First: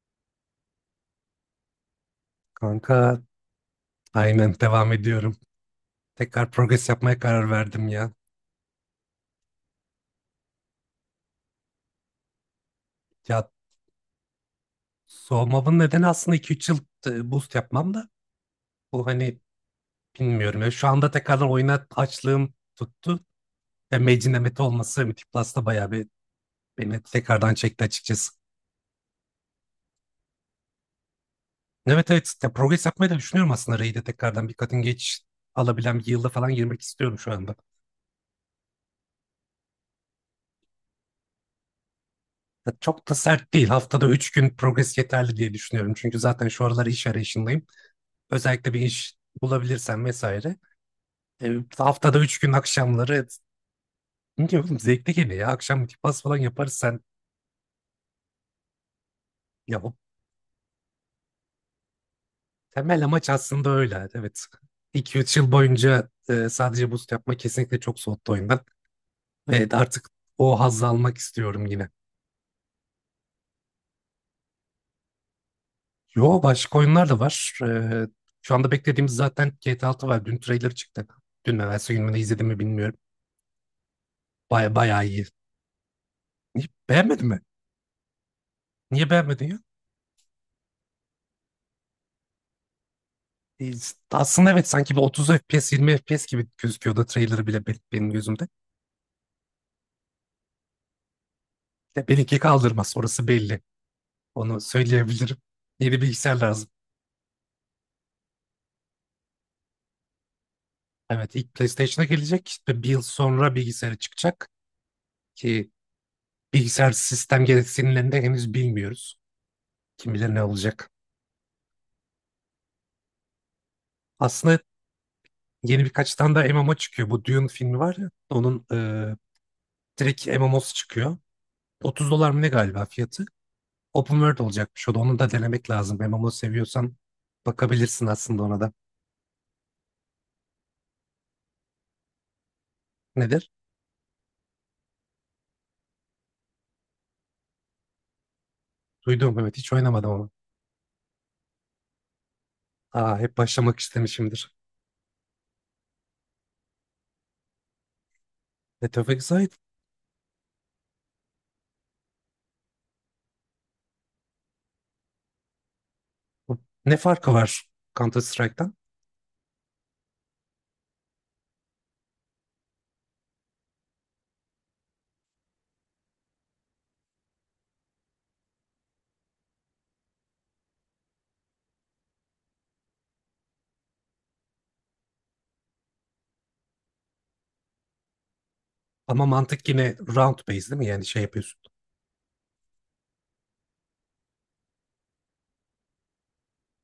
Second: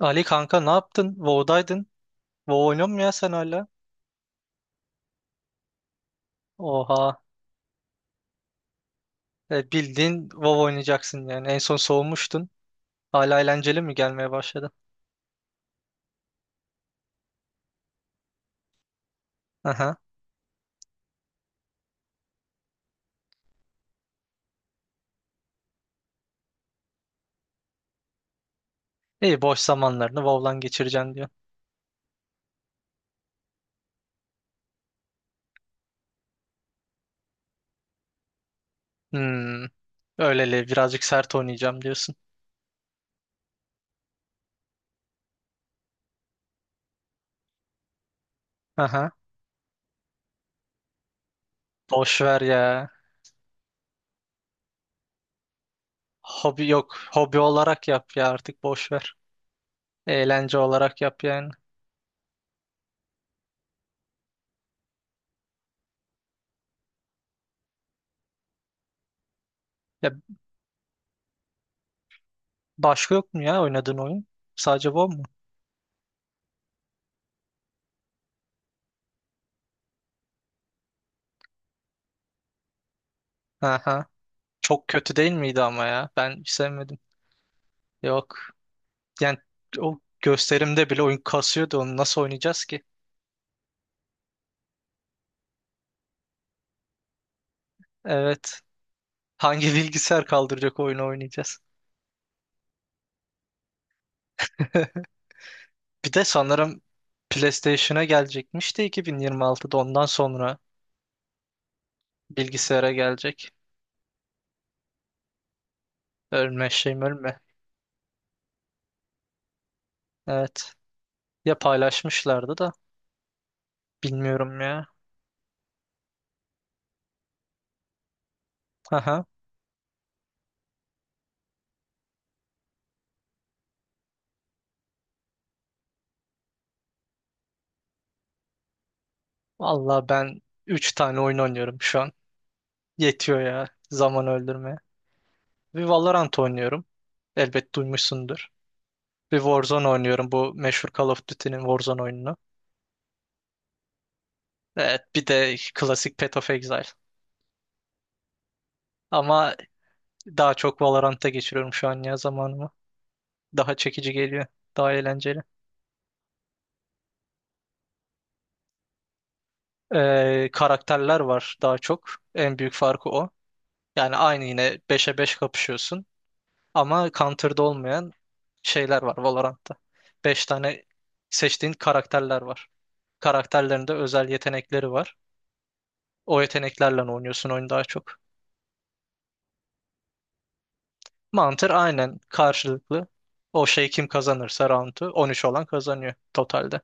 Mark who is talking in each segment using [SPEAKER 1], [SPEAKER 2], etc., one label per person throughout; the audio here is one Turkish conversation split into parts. [SPEAKER 1] Ali kanka ne yaptın? WoW'daydın. WoW oynuyor musun ya
[SPEAKER 2] Kanka
[SPEAKER 1] sen hala?
[SPEAKER 2] aynen devam ediyorum. Tekrar progres
[SPEAKER 1] Oha.
[SPEAKER 2] yapmaya karar verdim ya.
[SPEAKER 1] Bildiğin WoW oynayacaksın yani. En son soğumuştun. Hala
[SPEAKER 2] Ya,
[SPEAKER 1] eğlenceli mi gelmeye başladı?
[SPEAKER 2] soğumamın nedeni aslında iki üç yıl, boost yapmam da bu hani
[SPEAKER 1] Aha.
[SPEAKER 2] bilmiyorum. Ya, şu anda tekrardan oyuna açlığım tuttu. Ve Mage'in emeti olması Mythic Plus'ta bayağı bir beni tekrardan çekti açıkçası.
[SPEAKER 1] İyi, boş zamanlarını WoW'lan geçireceksin diyor.
[SPEAKER 2] Evet evet ya, progres yapmayı da düşünüyorum aslında. Raid'e tekrardan bir kadın geç alabilen bir yılda falan girmek istiyorum şu anda.
[SPEAKER 1] Hmm. Öyleli birazcık sert oynayacağım diyorsun.
[SPEAKER 2] Ya, çok da sert değil. Haftada 3 gün progres yeterli diye düşünüyorum. Çünkü zaten şu aralar iş arayışındayım. Özellikle bir
[SPEAKER 1] Aha.
[SPEAKER 2] iş bulabilirsen vesaire. E, Haftada
[SPEAKER 1] Boş
[SPEAKER 2] üç
[SPEAKER 1] ver
[SPEAKER 2] gün
[SPEAKER 1] ya.
[SPEAKER 2] akşamları ne diyor oğlum, zevkli geliyor ya. Akşam multipass falan
[SPEAKER 1] Hobi
[SPEAKER 2] yaparız
[SPEAKER 1] yok.
[SPEAKER 2] sen.
[SPEAKER 1] Hobi olarak yap ya, artık boş ver.
[SPEAKER 2] Ya, bu
[SPEAKER 1] Eğlence olarak yap yani.
[SPEAKER 2] temel amaç aslında öyle. Evet. iki üç yıl boyunca sadece boost yapma kesinlikle çok soğuttu oyundan. Evet, artık
[SPEAKER 1] Ya
[SPEAKER 2] o hazzı almak istiyorum yine.
[SPEAKER 1] başka yok mu ya oynadığın oyun? Sadece WoW mu?
[SPEAKER 2] Yo, başka oyunlar da var. Şu anda beklediğimiz zaten GTA 6 var. Dün trailer çıktı. Dün mü, evvelsi gün mü, ne izledim mi bilmiyorum.
[SPEAKER 1] Aha. Çok
[SPEAKER 2] Bayağı
[SPEAKER 1] kötü
[SPEAKER 2] iyi.
[SPEAKER 1] değil miydi ama ya? Ben hiç sevmedim.
[SPEAKER 2] Beğenmedin mi?
[SPEAKER 1] Yok.
[SPEAKER 2] Niye
[SPEAKER 1] Yani
[SPEAKER 2] beğenmedin?
[SPEAKER 1] o gösterimde bile oyun kasıyordu, onu nasıl oynayacağız ki?
[SPEAKER 2] E, Aslında evet, sanki bir 30 FPS, 20 FPS gibi gözüküyordu trailer'ı bile benim gözümde.
[SPEAKER 1] Evet. Hangi bilgisayar kaldıracak oyunu oynayacağız?
[SPEAKER 2] De benimki kaldırmaz, orası belli. Onu söyleyebilirim. Yeni
[SPEAKER 1] Bir de
[SPEAKER 2] bilgisayar lazım.
[SPEAKER 1] sanırım PlayStation'a gelecekmiş de 2026'da, ondan sonra
[SPEAKER 2] Evet, ilk PlayStation'a gelecek. İşte bir
[SPEAKER 1] bilgisayara
[SPEAKER 2] yıl
[SPEAKER 1] gelecek.
[SPEAKER 2] sonra bilgisayara çıkacak. Ki
[SPEAKER 1] Ölme
[SPEAKER 2] bilgisayar
[SPEAKER 1] şeyim ölme.
[SPEAKER 2] sistem gereksinimlerini de henüz bilmiyoruz. Kim bilir ne
[SPEAKER 1] Evet.
[SPEAKER 2] olacak.
[SPEAKER 1] Ya paylaşmışlardı da
[SPEAKER 2] Aslında
[SPEAKER 1] bilmiyorum ya.
[SPEAKER 2] yeni birkaç tane daha MMO çıkıyor. Bu Dune filmi var ya, onun
[SPEAKER 1] Aha.
[SPEAKER 2] direkt MMO'su çıkıyor. 30 dolar mı ne galiba fiyatı? Open World olacakmış o da. Onu da denemek lazım. MMO seviyorsan bakabilirsin aslında ona da.
[SPEAKER 1] Vallahi ben üç tane oyun oynuyorum şu an. Yetiyor
[SPEAKER 2] Nedir?
[SPEAKER 1] ya zaman öldürmeye. Bir Valorant oynuyorum. Elbet duymuşsundur. Bir
[SPEAKER 2] Duydum evet, hiç
[SPEAKER 1] Warzone
[SPEAKER 2] oynamadım ama.
[SPEAKER 1] oynuyorum, bu meşhur Call of Duty'nin Warzone oyununu.
[SPEAKER 2] Aa, hep başlamak istemişimdir.
[SPEAKER 1] Evet, bir de klasik Path of Exile.
[SPEAKER 2] Path of Exile.
[SPEAKER 1] Ama daha çok Valorant'ta geçiriyorum şu an ya zamanımı. Daha çekici geliyor. Daha eğlenceli.
[SPEAKER 2] Bu Ne farkı var Counter Strike'tan?
[SPEAKER 1] Karakterler var daha çok. En büyük farkı o. Yani aynı, yine beşe 5 kapışıyorsun. Ama Counter'da olmayan şeyler var Valorant'ta. 5 tane seçtiğin karakterler var. Karakterlerinde özel yetenekleri var. O yeteneklerle oynuyorsun oyunu daha çok.
[SPEAKER 2] Ama mantık yine round based değil mi? Yani şey yapıyorsun.
[SPEAKER 1] Mantar aynen karşılıklı. O şey, kim kazanırsa roundu 13 olan kazanıyor totalde.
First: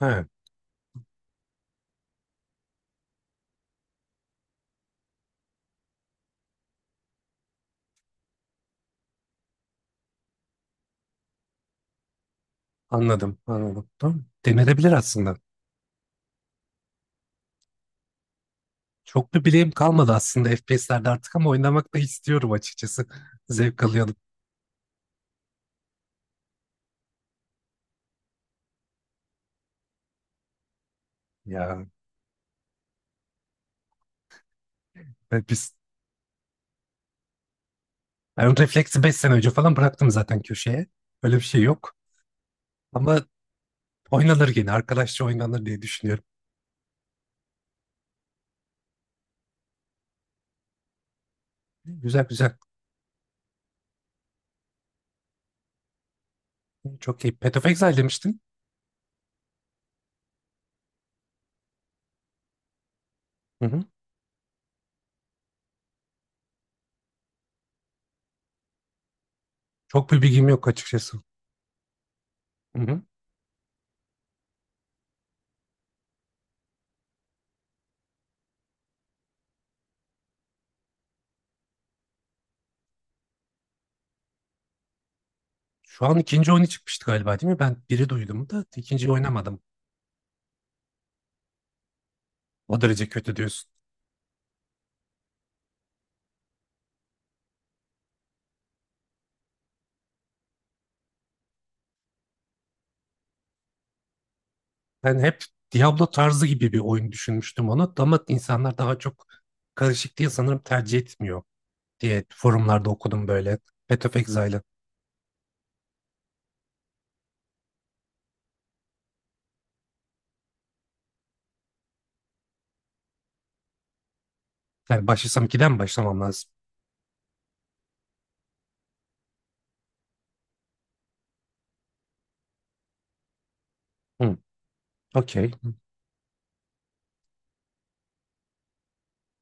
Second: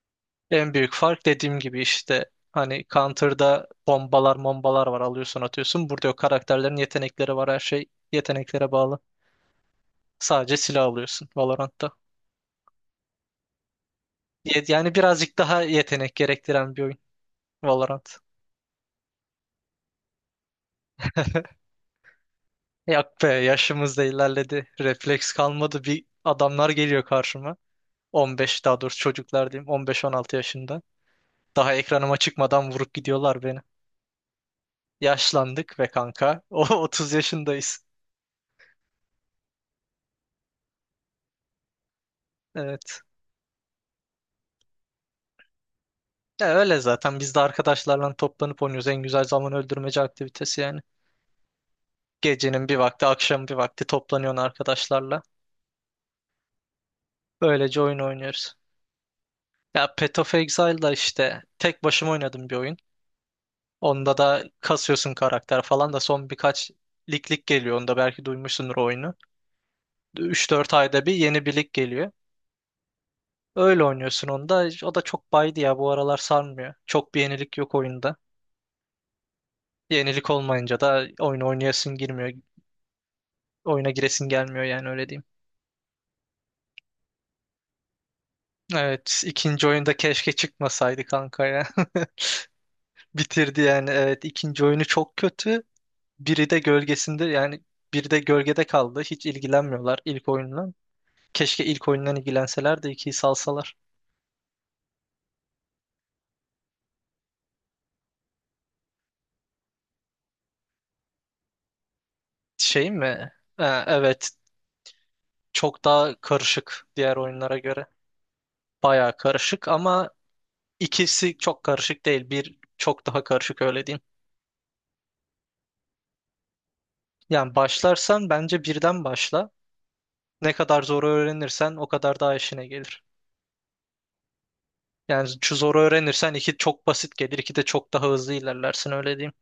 [SPEAKER 2] He.
[SPEAKER 1] En büyük fark dediğim gibi işte, hani Counter'da bombalar mombalar var, alıyorsun atıyorsun. Burada yok, karakterlerin yetenekleri var, her şey yeteneklere bağlı. Sadece silah alıyorsun Valorant'ta.
[SPEAKER 2] Anladım, anladım. Tamam. Denenebilir
[SPEAKER 1] Yani
[SPEAKER 2] aslında.
[SPEAKER 1] birazcık daha yetenek gerektiren bir oyun Valorant.
[SPEAKER 2] Çok bir bileğim kalmadı aslında FPS'lerde artık, ama oynamak da istiyorum açıkçası.
[SPEAKER 1] Yak be,
[SPEAKER 2] Zevk
[SPEAKER 1] yaşımız da
[SPEAKER 2] alıyorum.
[SPEAKER 1] ilerledi. Refleks kalmadı. Bir adamlar geliyor karşıma. 15, daha doğrusu çocuklar diyeyim, 15-16 yaşında. Daha
[SPEAKER 2] Ya,
[SPEAKER 1] ekranıma çıkmadan vurup gidiyorlar beni.
[SPEAKER 2] ben biz
[SPEAKER 1] Yaşlandık ve kanka. O 30 yaşındayız.
[SPEAKER 2] ben refleksi 5 sene önce falan bıraktım zaten köşeye. Öyle bir şey yok.
[SPEAKER 1] Evet.
[SPEAKER 2] Ama oynanır yine. Arkadaşça oynanır diye düşünüyorum.
[SPEAKER 1] Ya öyle zaten, biz de arkadaşlarla toplanıp oynuyoruz. En güzel zaman öldürmece aktivitesi yani.
[SPEAKER 2] Güzel güzel.
[SPEAKER 1] Gecenin bir vakti, akşam bir vakti toplanıyorsun arkadaşlarla.
[SPEAKER 2] Çok iyi. Path of
[SPEAKER 1] Böylece
[SPEAKER 2] Exile
[SPEAKER 1] oyun
[SPEAKER 2] demiştin.
[SPEAKER 1] oynuyoruz. Ya Path of Exile'da işte tek başıma oynadım bir oyun.
[SPEAKER 2] Hı hı.
[SPEAKER 1] Onda da kasıyorsun karakter falan, da son birkaç lig geliyor. Onda belki duymuşsundur oyunu.
[SPEAKER 2] Çok bir bilgim
[SPEAKER 1] Üç
[SPEAKER 2] yok
[SPEAKER 1] dört ayda bir
[SPEAKER 2] açıkçası.
[SPEAKER 1] yeni bir lig geliyor.
[SPEAKER 2] Hı hı.
[SPEAKER 1] Öyle oynuyorsun onda. O da çok baydı ya, bu aralar sarmıyor. Çok bir yenilik yok oyunda. Yenilik olmayınca da oyunu oynayasın girmiyor. Oyuna giresin gelmiyor yani, öyle diyeyim.
[SPEAKER 2] Şu an ikinci oyunu çıkmıştı galiba değil mi? Ben biri duydum da ikinciyi
[SPEAKER 1] Evet,
[SPEAKER 2] oynamadım.
[SPEAKER 1] ikinci oyunda keşke çıkmasaydı kanka ya.
[SPEAKER 2] O derece kötü
[SPEAKER 1] Bitirdi
[SPEAKER 2] diyorsun.
[SPEAKER 1] yani, evet ikinci oyunu çok kötü. Biri de gölgesinde yani, biri de gölgede kaldı. Hiç ilgilenmiyorlar ilk oyunla. Keşke ilk oyundan ilgilenseler de ikiyi salsalar.
[SPEAKER 2] Ben hep Diablo tarzı gibi bir oyun düşünmüştüm onu, ama insanlar daha çok karışık diye sanırım tercih etmiyor diye forumlarda
[SPEAKER 1] Şey
[SPEAKER 2] okudum
[SPEAKER 1] mi?
[SPEAKER 2] böyle. Path of
[SPEAKER 1] Evet,
[SPEAKER 2] Exile'ı.
[SPEAKER 1] çok daha karışık diğer oyunlara göre. Bayağı karışık ama İkisi çok karışık değil. Bir çok daha karışık, öyle diyeyim.
[SPEAKER 2] Yani başlasam 2'den mi başlamam lazım?
[SPEAKER 1] Yani başlarsan bence birden başla. Ne kadar zor öğrenirsen o kadar daha işine gelir.
[SPEAKER 2] Hı,
[SPEAKER 1] Yani
[SPEAKER 2] okey.
[SPEAKER 1] şu zoru öğrenirsen iki çok basit gelir. İki de çok daha hızlı ilerlersin, öyle diyeyim.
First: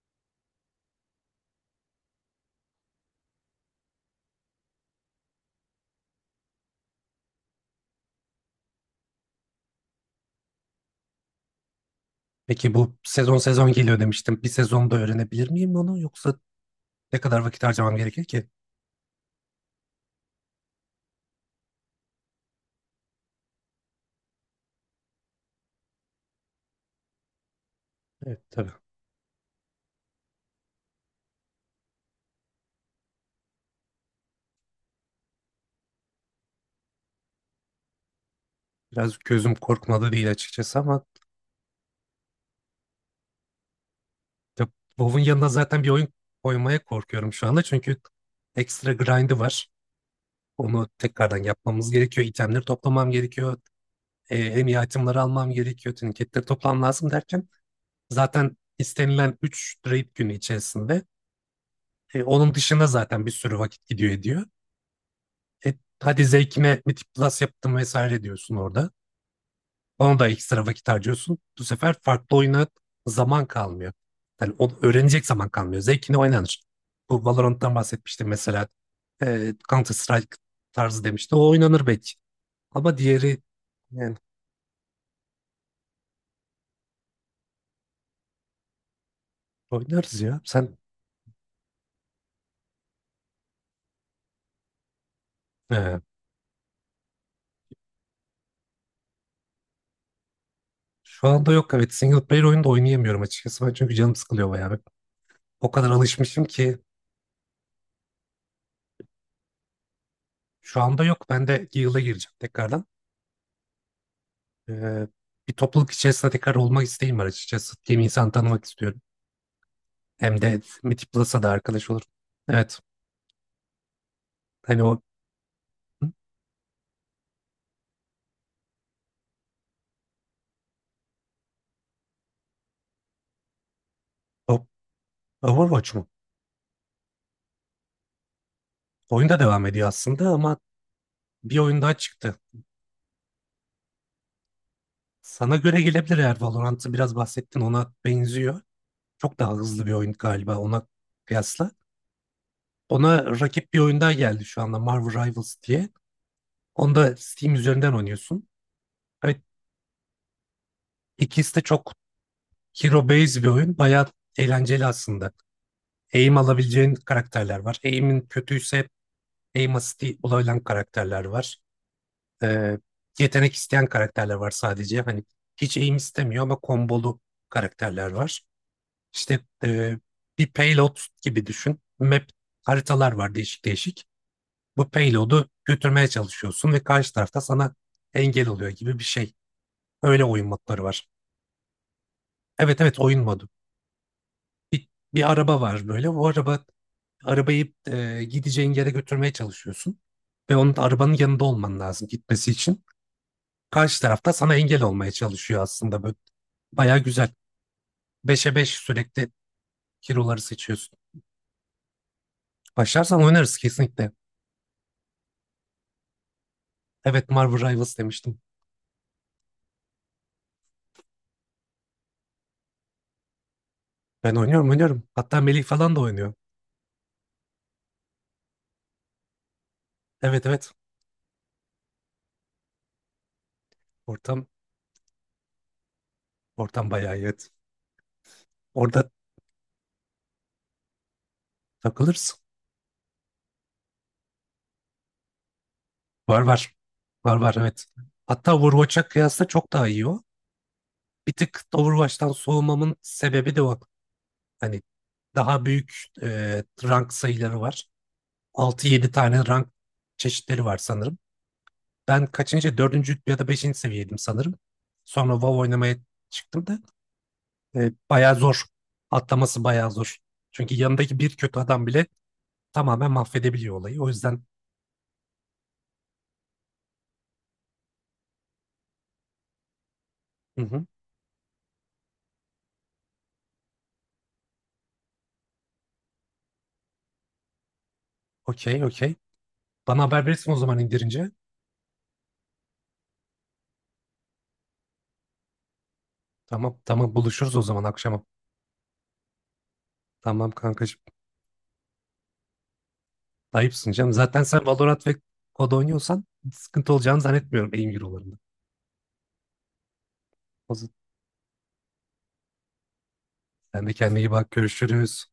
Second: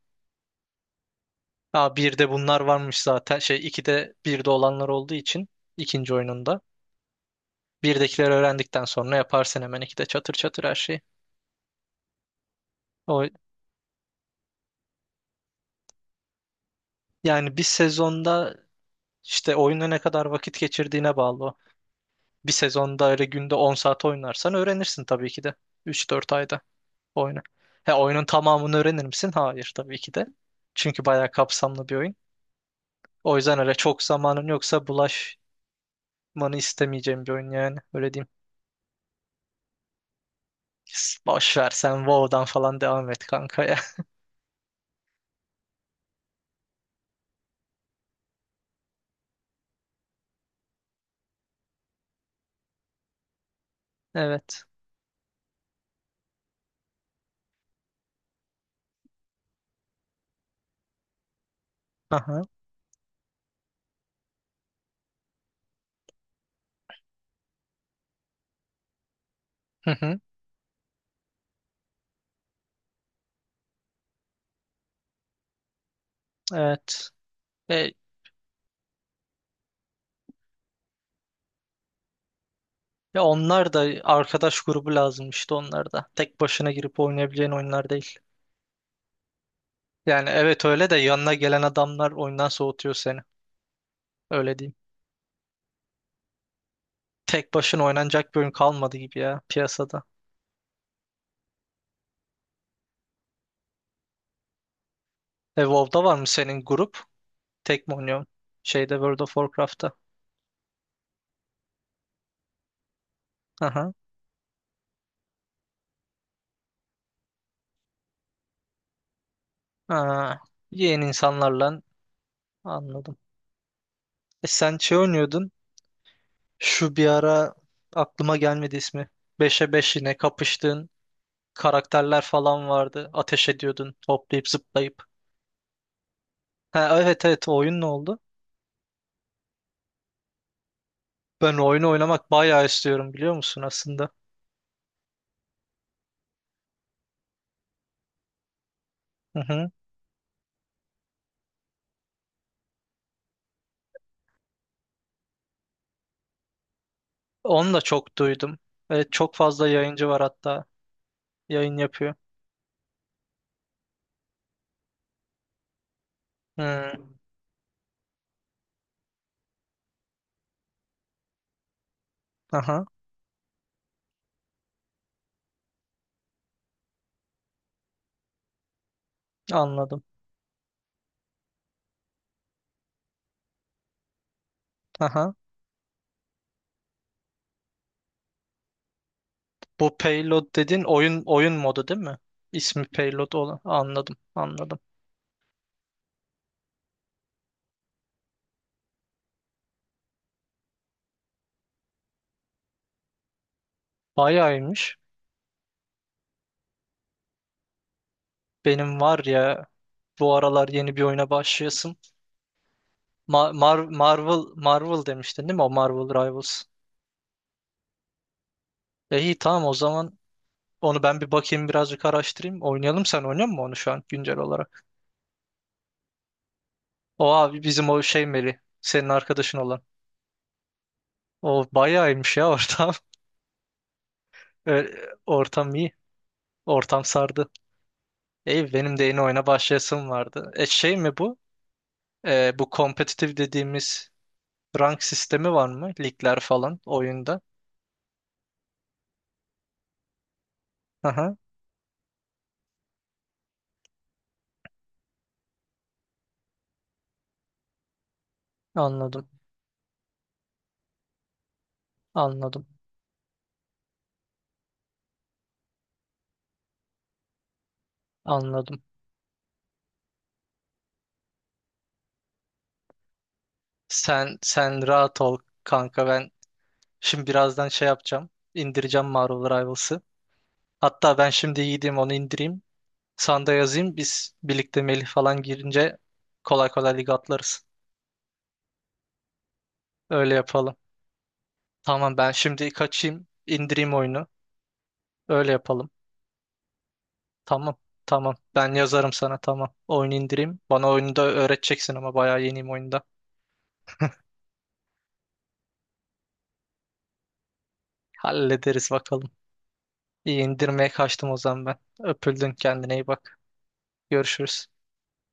[SPEAKER 1] Aa, bir de bunlar varmış zaten. Şey, iki de bir de olanlar olduğu için ikinci oyununda. Birdekileri öğrendikten sonra yaparsın hemen iki de çatır çatır her şeyi.
[SPEAKER 2] Peki bu
[SPEAKER 1] O,
[SPEAKER 2] sezon sezon geliyor demiştim. Bir sezonda öğrenebilir miyim onu, yoksa ne kadar
[SPEAKER 1] yani bir
[SPEAKER 2] vakit harcamam gerekir ki?
[SPEAKER 1] sezonda işte oyuna ne kadar vakit geçirdiğine bağlı o. Bir sezonda öyle günde 10 saat oynarsan öğrenirsin tabii ki de. Üç dört ayda oyunu. He, oyunun
[SPEAKER 2] Evet, tabii.
[SPEAKER 1] tamamını öğrenir misin? Hayır, tabii ki de. Çünkü bayağı kapsamlı bir oyun. O yüzden öyle çok zamanın yoksa bulaşmanı istemeyeceğim bir oyun yani. Öyle diyeyim.
[SPEAKER 2] Biraz gözüm korkmadı değil açıkçası ama,
[SPEAKER 1] Boş ver sen WoW'dan falan devam et kanka ya.
[SPEAKER 2] ya, WoW'un yanına zaten bir oyun koymaya korkuyorum şu anda çünkü ekstra grind'i var. Onu tekrardan yapmamız gerekiyor. İtemleri toplamam gerekiyor.
[SPEAKER 1] Evet.
[SPEAKER 2] En iyi itemleri almam gerekiyor. Tüniketleri toplam lazım derken zaten istenilen 3 raid günü içerisinde,
[SPEAKER 1] Aha.
[SPEAKER 2] onun dışında zaten bir sürü vakit gidiyor ediyor. E, Hadi zevkime Mythic Plus yaptım vesaire diyorsun orada.
[SPEAKER 1] Hı
[SPEAKER 2] Ona
[SPEAKER 1] hı.
[SPEAKER 2] da ekstra vakit harcıyorsun. Bu sefer farklı oyuna zaman kalmıyor. Yani onu öğrenecek zaman kalmıyor. Zevkine oynanır.
[SPEAKER 1] Evet.
[SPEAKER 2] Bu Valorant'tan
[SPEAKER 1] E,
[SPEAKER 2] bahsetmiştim mesela. Counter Strike tarzı demişti. O oynanır belki. Ama
[SPEAKER 1] ya
[SPEAKER 2] diğeri,
[SPEAKER 1] onlar da
[SPEAKER 2] yani
[SPEAKER 1] arkadaş grubu lazım işte, onlar da. Tek başına girip oynayabileceğin oyunlar değil.
[SPEAKER 2] oynarız
[SPEAKER 1] Yani
[SPEAKER 2] ya.
[SPEAKER 1] evet,
[SPEAKER 2] Sen...
[SPEAKER 1] öyle de yanına gelen adamlar oyundan soğutuyor seni. Öyle diyeyim.
[SPEAKER 2] e,
[SPEAKER 1] Tek başına oynanacak bir oyun kalmadı gibi ya piyasada.
[SPEAKER 2] şu anda yok. Evet, single player oyunu da oynayamıyorum açıkçası. Ben çünkü canım sıkılıyor bayağı. Ben
[SPEAKER 1] E,
[SPEAKER 2] o kadar
[SPEAKER 1] WoW'da var mı
[SPEAKER 2] alışmışım
[SPEAKER 1] senin
[SPEAKER 2] ki
[SPEAKER 1] grup? Tek mi oynuyorsun? Şeyde, World of Warcraft'ta.
[SPEAKER 2] şu anda yok. Ben de yıla gireceğim tekrardan.
[SPEAKER 1] Aha.
[SPEAKER 2] E, Bir topluluk içerisinde tekrar olmak isteğim var açıkçası. Hem insan tanımak istiyorum.
[SPEAKER 1] Aa,
[SPEAKER 2] Hem de
[SPEAKER 1] yeni
[SPEAKER 2] Mythic Plus'a da
[SPEAKER 1] insanlarla
[SPEAKER 2] arkadaş olur. Evet.
[SPEAKER 1] anladım. E, sen
[SPEAKER 2] Hani
[SPEAKER 1] şey
[SPEAKER 2] o...
[SPEAKER 1] oynuyordun.
[SPEAKER 2] Hı?
[SPEAKER 1] Şu bir ara aklıma gelmedi ismi. Beşe 5 yine kapıştığın karakterler falan vardı. Ateş ediyordun hoplayıp
[SPEAKER 2] O-
[SPEAKER 1] zıplayıp.
[SPEAKER 2] Overwatch mu?
[SPEAKER 1] Ha, evet evet, o oyun ne oldu?
[SPEAKER 2] Oyunda devam ediyor aslında, ama... Bir
[SPEAKER 1] Ben o
[SPEAKER 2] oyun
[SPEAKER 1] oyunu
[SPEAKER 2] daha
[SPEAKER 1] oynamak
[SPEAKER 2] çıktı.
[SPEAKER 1] bayağı istiyorum biliyor musun aslında?
[SPEAKER 2] Sana göre gelebilir, eğer Valorant'ı biraz bahsettin ona benziyor. Çok
[SPEAKER 1] Hı
[SPEAKER 2] daha
[SPEAKER 1] hı.
[SPEAKER 2] hızlı bir oyun galiba ona kıyasla. Ona rakip bir oyun daha geldi şu anda, Marvel Rivals diye. Onu da Steam
[SPEAKER 1] Onu da
[SPEAKER 2] üzerinden
[SPEAKER 1] çok
[SPEAKER 2] oynuyorsun.
[SPEAKER 1] duydum. Evet, çok
[SPEAKER 2] Evet,
[SPEAKER 1] fazla yayıncı var hatta.
[SPEAKER 2] ikisi de
[SPEAKER 1] Yayın
[SPEAKER 2] çok
[SPEAKER 1] yapıyor.
[SPEAKER 2] hero based bir oyun. Bayağı eğlenceli aslında. Aim alabileceğin
[SPEAKER 1] Hmm.
[SPEAKER 2] karakterler var. Aim'in kötüyse aim assist'i olabilen karakterler var. Ee,
[SPEAKER 1] Aha,
[SPEAKER 2] Yetenek isteyen karakterler var sadece. Hani hiç aim istemiyor ama kombolu karakterler var. İşte
[SPEAKER 1] anladım.
[SPEAKER 2] bir payload gibi düşün. Haritalar var değişik değişik. Bu
[SPEAKER 1] Aha.
[SPEAKER 2] payload'u götürmeye çalışıyorsun ve karşı tarafta sana engel oluyor gibi bir şey.
[SPEAKER 1] Bu
[SPEAKER 2] Öyle
[SPEAKER 1] payload
[SPEAKER 2] oyun modları
[SPEAKER 1] dedin,
[SPEAKER 2] var.
[SPEAKER 1] oyun modu değil mi?
[SPEAKER 2] Evet
[SPEAKER 1] İsmi
[SPEAKER 2] evet, oyun
[SPEAKER 1] payload
[SPEAKER 2] modu.
[SPEAKER 1] olan. Anladım, anladım.
[SPEAKER 2] Bir, bir araba var böyle. O araba Arabayı gideceğin yere götürmeye çalışıyorsun. Ve onun, arabanın yanında olman lazım gitmesi için. Karşı tarafta sana
[SPEAKER 1] Bayağı
[SPEAKER 2] engel
[SPEAKER 1] iyiymiş.
[SPEAKER 2] olmaya çalışıyor aslında. Böyle bayağı güzel. Beşe 5
[SPEAKER 1] Benim var
[SPEAKER 2] sürekli
[SPEAKER 1] ya bu
[SPEAKER 2] hero'ları
[SPEAKER 1] aralar yeni
[SPEAKER 2] seçiyorsun.
[SPEAKER 1] bir oyuna başlayasım.
[SPEAKER 2] Başlarsan oynarız kesinlikle.
[SPEAKER 1] Marvel, Marvel demiştin değil mi? O Marvel Rivals.
[SPEAKER 2] Evet, Marvel Rivals demiştim.
[SPEAKER 1] E iyi, tamam o zaman onu ben bir bakayım, birazcık araştırayım. Oynayalım, sen oynuyor musun onu şu an
[SPEAKER 2] Ben
[SPEAKER 1] güncel
[SPEAKER 2] oynuyorum
[SPEAKER 1] olarak?
[SPEAKER 2] oynuyorum. Hatta Melih falan da oynuyor.
[SPEAKER 1] O abi bizim, o şey Meli. Senin arkadaşın olan.
[SPEAKER 2] Evet evet.
[SPEAKER 1] O bayağı iyiymiş ya ortam.
[SPEAKER 2] Ortam
[SPEAKER 1] Ortam iyi.
[SPEAKER 2] ortam
[SPEAKER 1] Ortam
[SPEAKER 2] bayağı iyi.
[SPEAKER 1] sardı.
[SPEAKER 2] Evet.
[SPEAKER 1] İyi, benim de
[SPEAKER 2] Orada
[SPEAKER 1] yeni oyuna başlayasım vardı. E şey mi bu?
[SPEAKER 2] takılırsın.
[SPEAKER 1] E, bu kompetitif dediğimiz rank sistemi var mı? Ligler
[SPEAKER 2] Var var.
[SPEAKER 1] falan
[SPEAKER 2] Var
[SPEAKER 1] oyunda.
[SPEAKER 2] var, evet. Hatta Overwatch'a kıyasla çok daha iyi o. Bir
[SPEAKER 1] Aha,
[SPEAKER 2] tık da Overwatch'tan soğumamın sebebi de o. Hani daha büyük, rank sayıları var. Altı, yedi
[SPEAKER 1] anladım.
[SPEAKER 2] tane rank çeşitleri var sanırım. Ben
[SPEAKER 1] Anladım.
[SPEAKER 2] kaçıncı? Dördüncü ya da beşinci seviyeydim sanırım. Sonra WoW oynamaya çıktım da... Bayağı zor.
[SPEAKER 1] Anladım.
[SPEAKER 2] Atlaması bayağı zor. Çünkü yanındaki bir kötü adam bile tamamen mahvedebiliyor olayı. O
[SPEAKER 1] Sen
[SPEAKER 2] yüzden...
[SPEAKER 1] sen rahat ol kanka, ben şimdi birazdan şey yapacağım. İndireceğim Marvel Rivals'ı.
[SPEAKER 2] Hı hı,
[SPEAKER 1] Hatta ben şimdi gideyim onu indireyim. Sanda yazayım, biz birlikte Melih falan girince kolay kolay lig atlarız.
[SPEAKER 2] okey okey. Bana haber
[SPEAKER 1] Öyle
[SPEAKER 2] verirsin o
[SPEAKER 1] yapalım.
[SPEAKER 2] zaman indirince.
[SPEAKER 1] Tamam, ben şimdi kaçayım indireyim oyunu. Öyle yapalım.
[SPEAKER 2] Tamam tamam, buluşuruz o
[SPEAKER 1] Tamam.
[SPEAKER 2] zaman akşama.
[SPEAKER 1] Tamam. Ben yazarım sana, tamam. Oyun
[SPEAKER 2] Tamam
[SPEAKER 1] indireyim. Bana
[SPEAKER 2] kankacığım.
[SPEAKER 1] oyunu da öğreteceksin ama, bayağı yeniyim oyunda.
[SPEAKER 2] Ayıpsın canım. Zaten sen Valorant ve COD oynuyorsan sıkıntı olacağını zannetmiyorum aim eurolarında.
[SPEAKER 1] Hallederiz bakalım. İyi,
[SPEAKER 2] O
[SPEAKER 1] indirmeye
[SPEAKER 2] zaman
[SPEAKER 1] kaçtım o zaman ben. Öpüldün, kendine iyi bak.
[SPEAKER 2] sen de kendine iyi bak.
[SPEAKER 1] Görüşürüz.
[SPEAKER 2] Görüşürüz.